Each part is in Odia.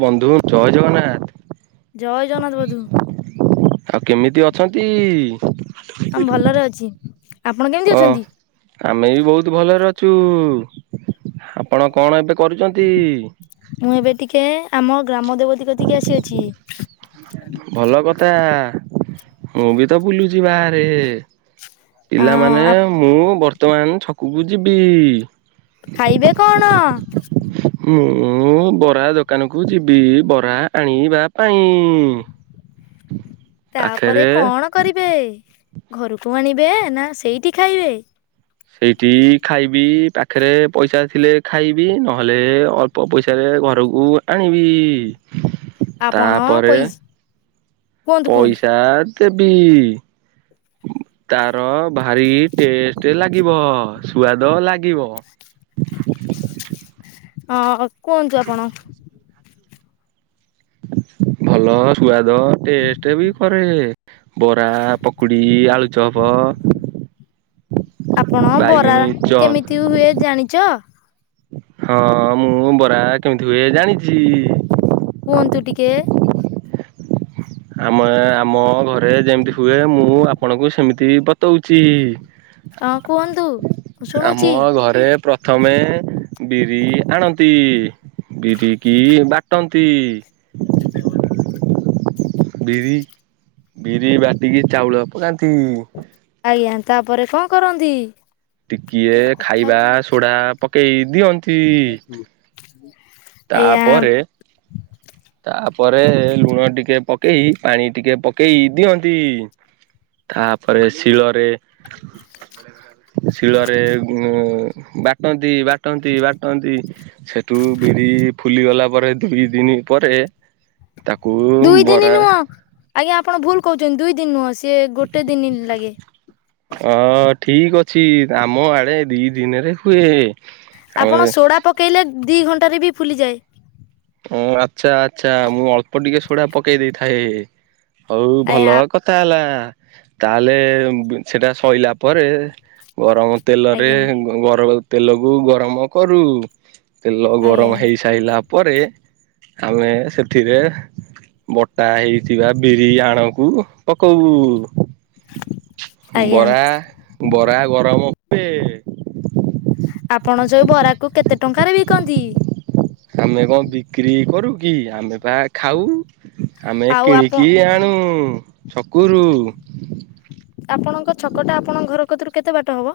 ବନ୍ଧୁ ଜୟ ଜଗନ୍ନାଥ ଜୟ ଜଗନ୍ନାଥ ବନ୍ଧୁ ଆଉ କେମିତି ଅ ଅଛନ୍ତି ଆମେ ଭଲରେ ଅଛି ଆପଣ କେମିତି ହଁ ଅଛନ୍ତି? ଆମେ ବି ବୋହୁତ ଭଲରେ ଅଛୁ। ଆପଣ କଣ ଏବେ କରୁଛନ୍ତି? ମୁଁ ଏବେ ଟିକେ ଆମ ଗ୍ରାମ ଦେବତୀ କେତିକି ଆସିଅଛି। ଭଲ କଥା ମୁଁ ବି ତ ବୁଲୁଚି ବାହାରେ। ଅଁ ପିଲାମାନେ ଆ- ମୁଁ ବର୍ତ୍ତମାନ ଛକକୁ ଯିବି। ଖାଇବେ କଣ? ମୁଁ ମୁଁ ବରା ଦୋକାନକୁ ଯିବି ବରା ଆଣିବା ପାଇଁ। ତାପରେ ପାଖରେ କଣ କରିବେ? ଘରକୁ ଆଣିବେ ନା ସେଇଠି ଖାଇବେ? ସେଇଠି ଖାଇବି ପାଖରେ ପଇସା ଥିଲେ ଖାଇବି ନହେଲେ ଅଳ୍ପ ପଇସାରେ ଘରକୁ ଆଣିବି। ଆପଣ ତାପରେ ପଇସ୍ ପଇସା ଦେବି ତାର ଭାରି ଟେଷ୍ ଷ୍ଟେ ଲାଗିବ ସୁଆଦ ଲାଗିବ। ଅ କୁହନ୍ତୁ ଆପଣ? ଭଲ ସୁଆଦ, ଟେଷ୍ଟ ବି କରେ ବରା, ପକୁଡି, ଆଳୁଚପ ଆପଣ ବରା ବାଇଗଣୀ ଚପ କେମିତି ହୁଏ ଜାଣିଚ? ହଁ, ମୁଁ ବରା କେମିତି ହୁଏ ଜାଣିଚି। କୁହନ୍ତୁ ଟିକେ? ଆମେ ଆମ ଘରେ ଯେମିତି ହୁଏ, ମୁଁ ଆପଣଙ୍କୁ ସେମିତି ବତଉଚି। ହଁ କୁହନ୍ତୁ ମୁଁ ଆମ ଶୁଣୁଛି ଘରେ ପ୍ରଥମେ ବିରି ଆଣନ୍ତି, ବିରି କିି ବାଟ ଟନ୍ତି ବିରି, ବିରି ବାଟିକି ଚାଉଳ ପକାନ୍ତି ଆଜ୍ଞା ତାପରେ କଣ କରନ୍ତି? ଟିକିଏ କେମିତି କଥା ଖାଇବା ହଉଥିଲି ସୋଢା ପକେଇ ଦିଅନ୍ତି। ଆଜ୍ଞା ତାପରେ ତାପରେ ଲୁଣ ଟିକେ ପକେଇ, ପାଣି ଟିକେ ପକେଇ ଦିଅନ୍ତି। ତାପରେ ଶିଳରେ ଶିଳରେ ଉମ୍ ବାଟନ୍ତି, ବାଟନ୍ତି, ବାଟନ୍ତି, ସେଠୁ ବିରି ଫୁଲି ଗଲା ପରେ, ଦୁଇ ଦିନି ପରେ ତାକୁ ଦୁଇ ଦିନି ବରା ନୁହଁ, ଆଜ୍ଞା ଆପଣ ଭୁଲ କହୁଛନ୍ତି ଦୁଇ ଦିନ ନୁହଁ, ସିଏ ଗୋଟେ ଦିନି ଲାଗେ। ଅ ଠିକ ଅଛି। ଆମ ଆଡେ ଦି ଦିନରେ ହୁଏ। ଆପଣ ଆମେ ସୋଡ଼ା ପକେଇଲେ ଦି ଘଣ୍ଟାରେ ବି ଫୁଲିଯାଏ। ଆଚ୍ଛା ଆଚ୍ଛା। ମୁଁ ଅଳ୍ପ ଟିକେ ସୋଢା ପକେଇ ଦେଇଥାଏ ହଉ ଭଲ ଆଜ୍ଞା କଥା ହେଲା। ତାହେଲେ ସେଟା ସଇଲା ପରେ ଗରମ ତେଲରେ, ଆଜ୍ଞା ଗରମ ତେଲକୁ ଗରମ କରୁ। ତେଲ ଆଜ୍ଞା। ଗରମ ହେଇସାଇଲା ପରେ, ଆମେ ସେଥିରେ ବଟା ହେଇଥିବା ବିରି ଆଣକୁ ପକଉ। ଆଜ୍ଞା ବରା, ବରା ଗରମ ପେ ଆପଣ ଯୋଉ ବରାକୁୁ କେତେ ଟଙ୍କାରେ ବିକନ୍ତି? ଆମେ କଣ ବିକ୍ରି କରୁ କି, ଆମେ ବା ଖାଉ। ଆମେ ଆଉ ଆପଣ କିଣିକି ଆଣୁ, ଛକୁରୁ। ଆପଣଙ୍କ ଛକଟା ଆପଣଙ୍କ ଘର କତୁରୁ କେତେ ବାଟ ହବ?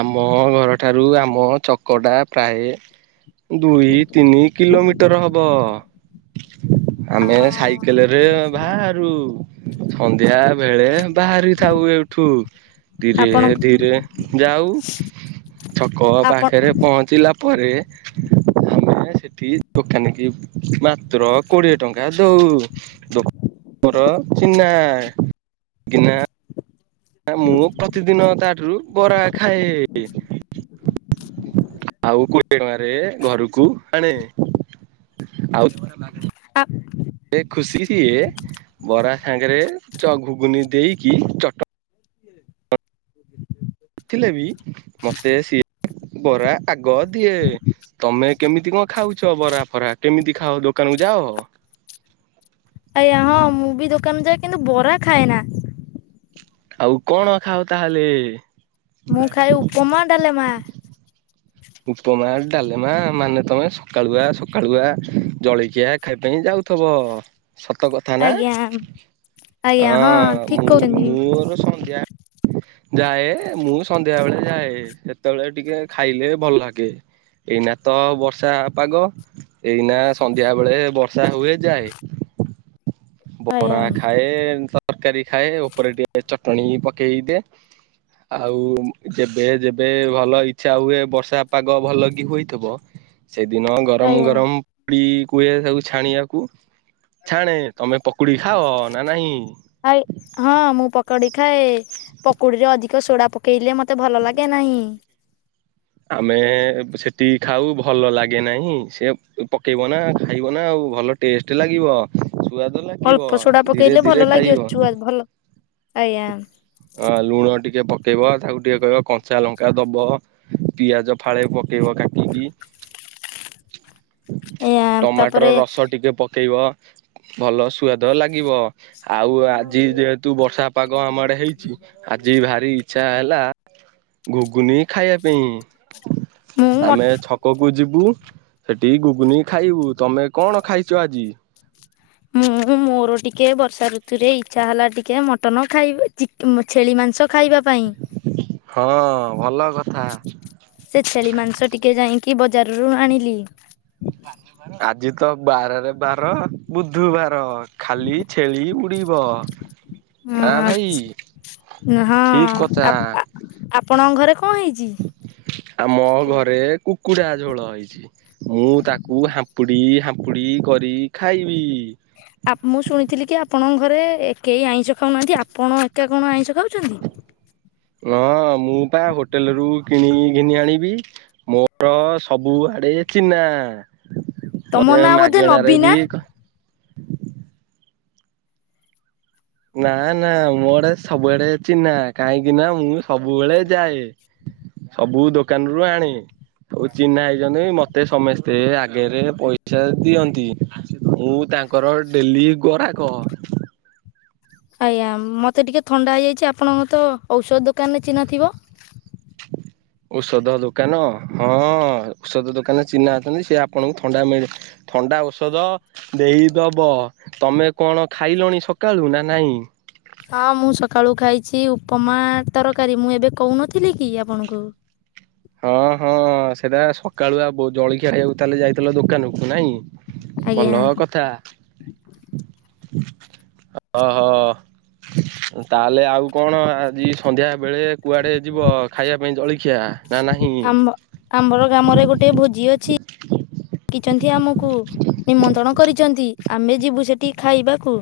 ଆମ ଘର ଠାରୁ ଆମ ଛକଟା ପ୍ରାୟେ ଦୁଇ ତିନି କିଲୋମିଟର ହବ। ଆମେ ସାଇକେଲରେ ବାହାରୁ। ସନ୍ଧ୍ୟାବେଳେ ବାହାରି ଥାଉ ଏଇଠୁ, ଧୀରେ ଆପଣ ଧୀରେ ଯାଉ, ଛକ ଆପଣ ପାଖରେ ପହଞ୍ଚିଲା ପରେ ଆମେ ସେଠି ଦୋକାନୀ କି ମାତ୍ର କୋଡ଼ିଏ ଟଙ୍କା ଦଉ। ଦୋକାନ ମୋର ଚିହ୍ନା। କିନା କାରଣ ମୁଁ ପ୍ରତିଦିନ ତାଠୁରୁ ବରା ଖାଏ, ଆଉ କୋ କୋଡ଼ିଏ ଟଙ୍କାରେ ଘରକୁ ଆଣେ। ଆଉ ମୋର [unintelligible] ଆ ସେ ଖୁସି ସିଏ, ବରା ସାଙ୍ଗରେ ଚ ଘୁଘୁନି ଦେଇକି, ଚଟନି ନୀ ଥିଲେ ବି ମତେ ସିଏ ବରା ଆଗ ଦିଏ। ତମେ କେମିତି କଣ ଖାଉଚ? ବରା ଫରା କେମିତି ଖାଅ ଦୋକା ଦୋକାନକୁ ଯାଅ? ଆଜ୍ଞା ହଁ। ମୁଁ ବି ଦୋକାନକୁ ଯାଏ କିନ୍ତୁ ବରା ଖାଏନା। ଆଉ କଣ ଖାଅ ତାହେଲେ? ମୁଁ ଖାଏ ଉପମା, ଡାଲେମା। ଉପମା ଡାଲେମା ମାନେ ତମେ ସକାଳୁଆ ସକାଳୁଆ ଜଳଖିଆ ଖାଇବା ପାଇଁ ଯାଉଥିବ। ସତକଥା ନା। ଆଜ୍ଞା ଆଜ୍ଞା ହଁ ଠିକ ମୁଁ କହୁଛନ୍ତି। ମୋର ସନ୍ଧ୍ୟା ଯାଏ ମୁଁ ସନ୍ଧ୍ୟା ବେଳେ ଯାଏ ସେତେବେଳେ ଟିକେ ଖାଇଲେ ଭଲ ଲାଗେ। ଏଇନା ତ ବର୍ଷା ପାଗ ଏଇନା ସନ୍ଧ୍ୟା ବେଳେ ବର୍ଷା ହୁଏ ଯାଏ। ଆଜ୍ଞା ବରା ଖାଏ ତରକାରୀ ଖାଏ ଉପରେ ଟିକେ ଚଟନି। ପାଣି ପକେଇ ଦେ ଆଉ ଯେବେ ଯେବେ ଭଲ ଇଛା ହୁଏ ବର୍ଷା ପାଗ ଭଲ କି ହଇଥିବ। ସେଦିନ ଗରମ ଆଜ୍ଞା। ଗରମ ପୁରି କୁହେ ତାବକୁ ଛାଣିବାକୁ। ଆରେ ଛାଣେ ତମେ ପକୁଡ଼ି ଖାଅ ନା ନହିଁ? କ କଡି ଖାଏ ପକୁଡିରେ ଅଧିକ ସୋଡା ପକେଇଲେ ମତେ ଭଲ ଲାଗେ ନାହିଁ। ଆମେ ସେଠି ଖାଉ ଭଲ ଲାଗେ ନାହିଁ ସେ ପକେଇବ ନା ଖାଇବ ନା ଆଉ। କୁ ଭଲ ଟେଷ୍ଟ ଲାଗିବ। ସୁଆଦ ଲାଗିବ ଅଳ୍ପ ସୋଡା ଧୀରେ ପକେଇଲେ ଧୀରେ ଭଲ ଲାଗି ଖାଇବ ଅଛୁ ଭଲ ଆଜ୍ଞା। ଅ ଲୁଣ ଟିକେ ପକେଇବ ତାକୁ ଟିକେ କହିବ କଞ୍ଚା ଲଙ୍କା ଦବ ପିଆଜ ଫାଳେ ପକ ଦେବ କାଟିିକି। ଆଜ୍ଞା ଟମାଟର ତାପରେ ରସ ଟିକେ ପକେଇବ। ଭଲ ସୁଆଦ ଲାଗିବ ଆଉ ଆଜି ଯେହେତୁ ବର୍ଷା ପାଗ ଆମର ହେଇ ଆଜି ଭାରି ଇଚ୍ଛା ହେଲା ଘୁଗୁନି ଖାଇବା ପାଇଁ। ମୁଁ ମ ଆମେ ଛକକୁ ଯିବୁ ସେଠି ଗୁଗୁନି ଖାଇବୁ ତମେ କଣ ଖାଇଛ ଆଜି। ମୁଁ। ମୋର ଟିକେ ବର୍ଷା ଋତୁରେ ଇଚ୍ଛା ହେଲା ଟିକେ ମଟନ ଚି ଖାଇ ଛେଳି ମାଂସ ଖାଇବା ପାଇଁ ହଁ ଭଲ କଥା ସେ ଛେଳି ମାଂସ ଟିକେ ଯାଇ କି ବଜାର ରୁ ଆଣିଲି। ଆଜି ତ ବାରରେ ବାର। ବୁଧବାର ଖାଲି ଛେଳି ଉଡ଼ିବ ନା ଭାଇ। ହଁ ଠିକ କଥା ହଁ ଆପଣଙ୍କ ଘରେ କଣ ହେଇଛି। ଆମ ଘରେ କୁକୁଡା ଝୋଳ ହେଇଛି ମୁଁ ତାକୁ ହାମ୍ପୁଡି ହାମ୍ପୁଡ଼ି ପକୁଡି କରି ଖାଇବି। ଆ ମୁଁ ଶୁଣିଥିଲି କି ଆପଣଙ୍କ ଘରେ କେହି ଆଇଁଷ ଖାଉନାହାନ୍ତି ଆପଣ ଏକା କଣ ଆଇଁଷ ଖାଉଛନ୍ତି। ହଁ ମୁଁ ତା ହୋଟେଲ ରୁ କିଣି ଘିନି ଆଣିବି ମୋର ସବୁଆଡେ ଚିହ୍ନା। ତମ ମତେ ନାଁ ବୋଧେ ନବୀନା ମାଗେଣାରେବି। ନା ନା ମୋଡେ ସବୁବେଡ ଚିହ୍ନା କାହିଁକି ନା ମୁଁ ସବୁବେଳେ ଯାଏ। ସବୁ ଦୋକାନରୁ ଆଣି। ଆଉ ଚିହ୍ନା ହେଇଛନ୍ତି ମତେ ସମସ୍ତେ ଆଗରେ ପଇସା ଦିଅନ୍ତି। ମୁଁ ତାଙ୍କର ଡେଲି ଗରା କହ। ଆଜ୍ଞା ମତେ ଟିକେ ଥଣ୍ଡା ହେଇଯାଇଛି ଆପଣଙ୍କ ତ ଔଷଧ ଦୋକାନ ରେ ଚିହ୍ନ ଥିବ। ଔଷଧ ଦୋକାନ ହଁ ଔଷଧ ଦୋକାନ ଚିହ୍ନା ଅଛନ୍ତି ସେ ଆପଣଙ୍କୁ ଥଣ୍ଡା ମିଳେ ଥଣ୍ଡା ଔଷଧ ଦେଇଦବ ତମେ କଣ ଖାଇଲଣି ସକାଳୁ ନା ନାଇଁ। ହଁ ମୁଁ ସକାଳୁ ଖାଇଛି ଉପମା ତରକାରୀ ମୁଁ ଏବେ କହୁନଥିଲି କି ଆପଣଙ୍କୁ। ହ। ହଁ ହଁ ସେଟା ସକାଳୁ ଆଉ ଜଳଖିଆ ହେଇକୁ ତାହେଲେ ଯାଇଥିଲ ଦୋକାନକୁ ନାଇଁ। ଭଲ ଆଜ୍ଞା କଥା। ଓହୋ ତାହେଲେ ଆଉ କଣ ଆଜି ସନ୍ଧ୍ୟା ବେଳେ କୁଆଡେ ଯିବ ଖାଇବା ପାଇଁ ଜଳଖିଆ। ନା ନାହିଁ? ଆ ଆମର ଗ୍ରାମରେ ଗୋଟେ ଭୋଜି ଅଛି କିଛନ୍ତି ଆମକୁ। କୁ ନିମନ୍ତ୍ରଣ କରିଛନ୍ତି ଆମେ ଯିବୁ ସେଠି ଖାଇବାକୁ।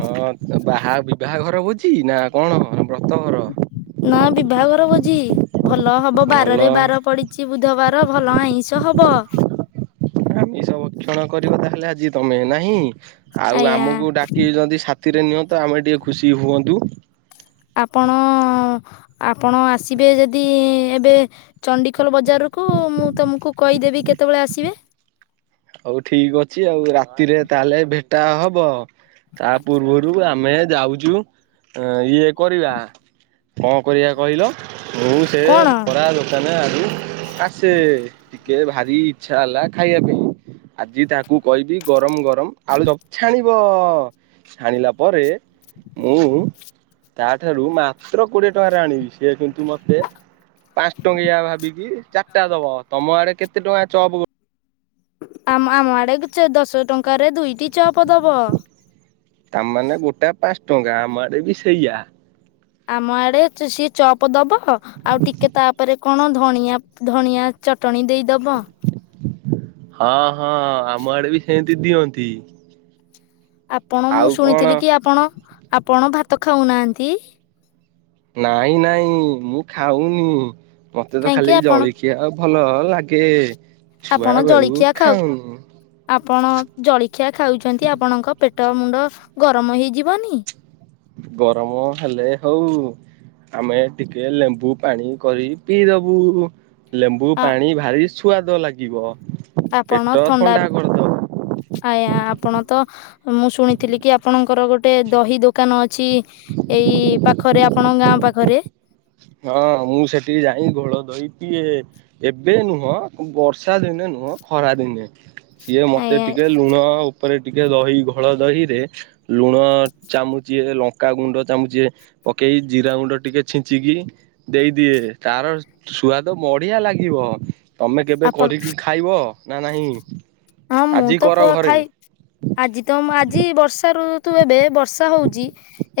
ହଁ ବାହା ବିବାହ ଘର ହଉଛି ନା କଣ ବ୍ରତ। ନା ବିବାହଘର ଭୋଜି ଭଲ ହବ ଭଲ ବାରରେ ବାର ପଡିଛି ବୁଧବାର ଭଲ ଆଇଁଷ ହବ ଆମେ ସବୁ କ୍ଷଣ କରିବ ତାହେଲେ ଆଜି ତମେ ନାହିଁ ଆଉ ଆଜ୍ଞା। ଆମକୁ ଡାକି ଯଦି। ସ୍ଥିରେ ନିଅନ୍ତ ଆମେ ଟିକିେ ଖୁସି ହୁଅନ୍ତୁ। ଆପଣ ଆପଣ ଆସିବେ ଯଦି ଏବେ ଚଣ୍ଡିଖୋଲ ବଜାରରୁ। ମୁଁ ତମକୁ କହିଦେବି କେତେବେଳେ ଆସିବେ। ହଉ ଠିକ ଅଛି ଆଉ ରାତିରେ ତାହେଲେ ଭେଟା ହବ ଆ। ତା ପୂର୍ବରୁ ଆମେ ଯାଉଛୁ। ହ ଇଏ କରିବା କଣ କରିବା କହିଲ। ବହୁ ସେ କଣ ଭରା ଦୋକାନ ଆ ଆସ ିକେ ଭାରି ଇଚ୍ଛା ହେଲା ଖାଇବା ପାଇଁ ଆଜି ତାକୁ କହିବି ଗରମ ଗରମ ଆଳୁ ସବୁ ଛାଣିବ ଛାଣିଲା ପରେ ମୁଁ ତା ଠାରୁ ମାତ୍ର କୋଡିଏ ଟଙ୍କାରେ ଆଣିବି ସି କିନ୍ତୁ ମତେ ପାଞ୍ଚ ଟଙ୍କାଇଆ ଭାବିକି ଚାରିଟା ଦବ ତମ ଆଡେ କେତେ ଟଙ୍କା ଚପ ଆମ ଆମ ଆଡେ ଦଶ ଟଙ୍କାରେ ଦୁଇଟି ଉଚ୍ଚ ପଦବ ତାମାନେ ଗୋଟା ପାଞ୍ଚ ଟଙ୍କା ମାଡ଼େ ବି ସେଇଆ ଆମ ଆଡେ ସିଏ ଚପ ଦବ ଆଉ ଟିକେ ତାପରେ କଣ ଧଣିଆ ଧଣିଆ ଚଟଣି ଦେଇଦବ ହଁ ହଁ ଆମ ଆଡେ ବି ସେମିତି ଦିଅନ୍ତି ଆପଣ ମୁଁ ଆଉ କଣ ଶୁଣିଥିଲି କି ଆପଣ ଆପଣ ଭାତ ଖାଉନାହାନ୍ତି ନାଇଁ ନାଇଁ ମୁଁ ଖାଉନି ମତେ ତ କାହିଁକି ଖାଲି ଆପଣ ଜଳଖିଆ ଆଉ ଭଲ ଲାଗେ ଛୁଆ ଆପଣ ବେଳୁ ଜଳଖିଆ ଖାଉ ଖାଉନୁ ଆପଣ ଜଳଖିଆ ଖାଉଛନ୍ତି ଆପଣଙ୍କ ପେଟ ହଟ ମୁଣ୍ଡ ଗରମ ହେଇଯିବନି ଗରମ ହେଲେ ହଉ ଆମେ ଟିକେ ଲେମ୍ବୁ ପାଣି କରି ପିଇଦବୁ ଲେମ୍ବୁ ଆ ପାଣି ଭାରି ସୁଆାଦ ଲାଗିବ ଆପଣ ପେଟ ଥଣ୍ଡା କରିଦବ। ଆଜ୍ଞା ଆପଣ ତ ମୁଁ ଶୁଣିଥିଲି କି ଆପଣଙ୍କର ଗୋଟେ ଦହି ଦୋକାନ ଅଛି ଅଛି ଏଇ ପାଖରେ ଆପଣଙ୍କ ଗାଁ ପାଖରେ ହଁ ମୁଁ ସେଠିକି ଯାଇ ଘୋଳ ଦେଇଈ ଟିକଏ ଏବେ ନୁହଁ ବର୍ଷା ଦିନେ ନ ଖରା ଦିନେ ସିଏ ମତେ ଆଜ୍ଞା ଟିକେ ଲୁଣ ତାପରେ ଟିକେ ଦହି ଘୋଳ ଦହିରେ ଲୁଣ ଚାମୁଚି ଲଙ୍କା ଗୁଣ୍ଡ ଚାମୁଚ ପକେଇ ଜିରା ଗୁଣ୍ଡ ଟିକିେ ଛିଞ୍ଚିକି ଦେଇଦିଏ ତାର ସୁଆଦ ବଢିଆ ଲାଗିବ ତମେ କେବେ ଆପଣ କରିକି ଖାଇବ ନା ନାହିଁ ହଁ ମୁଁ ଆଜି ତ କର ପୁ ଘରେ। ଖାଇ ଆଜି ତ ଆଜି ବର୍ଷାରୁ ତୁ ଏବେ ବର୍ଷା ହଉଛି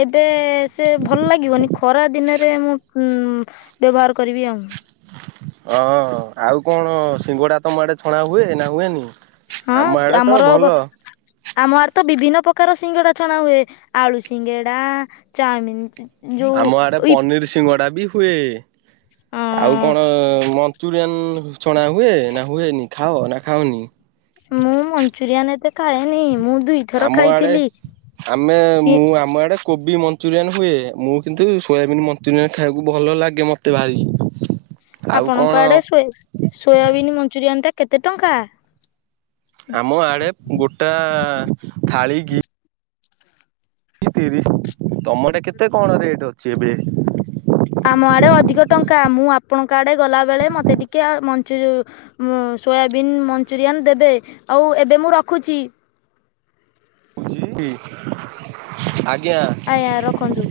ଏବେ ସେ ଭଲ ଲାଗିବନି ଖରା ଦିନରେ ମୁଁ ଁ ବ୍ୟବହାର କରିବି ଆଉ ଅଁ ଆଉ କଣ ସିଙ୍ଗଡା ତମ ଆଡେ ଛଣା ହୁଏ ନା ହୁଏନି ହଁ ଆମ ସେ ଆଡେ ତ ଆମର ଭଲ ଆମ ଆର ତ ବିଭିନ୍ନ ପ୍ରକାର ସିଙ୍ଗଡ଼ା ଛଣା ହୁଏ ଆଳୁ ସିଙ୍ଗଡ଼ା ଚାଉମିନ୍ ଆମ ଆଡେ ପନିର ସିଙ୍ଗଡା ବି ହୁଏ ଆଉ କଣ ମଞ୍ଚୁରିଆନ ଶଣା ହୁଏ ନା ହୁଏନି ଖାଅ ନା ଖାାଉନି ମୁଁ ମଞ୍ଚୁରିଆନ ଏତେ ଖାଏନି ମୁଁ ଦୁଇଥର ଆମ ଆଡେ ଖାଇଥିଲି ଆମେ ସିଏ ମୁଁ ଆମ ଆଡେ କୋବି ମଞ୍ଚୁରିଆନ ହୁଏ ମୁଁ କିନ୍ତୁ ସୋୟାବନ୍ ମଞ୍ଚୁରିୟାନ୍ ଖାଇବାକୁ ଭଲ ଲାଗେ ମତେ ଭାରି। ଆଉ କଣ ଆପଣଙ୍କ ଆଡେ ସୋଏ ସୋୟାବିନ୍ ମଞ୍ଚୁରିଆନ ଟା କେତେ ଟଙ୍କା। ଆମ ଆଡେ ଗୋଟା ଥାଳି କି। ତିରିଶ ତମ ଆଡେ କେତେ କଣ ରେଟ ଅଛି ଏବେ। ଆମ ଆଡେ ଅଧିକ ଟଙ୍କା ମୁଁ ଆପଣଙ୍କ ଆଡେ ଗଲାବେଳେ ମତେ ଟିକେ ଆ ମନଚୁ ଉ। ସୋୟାବିନ୍ ମଞ୍ଚୁରିଆନ୍ ଦେବେ ଆଉ ଏବେ ମୁଁ ରଖୁଛି। ମୁ ଜି ବି ଆ। ଆଜ୍ଞା ରଖନ୍ତୁ।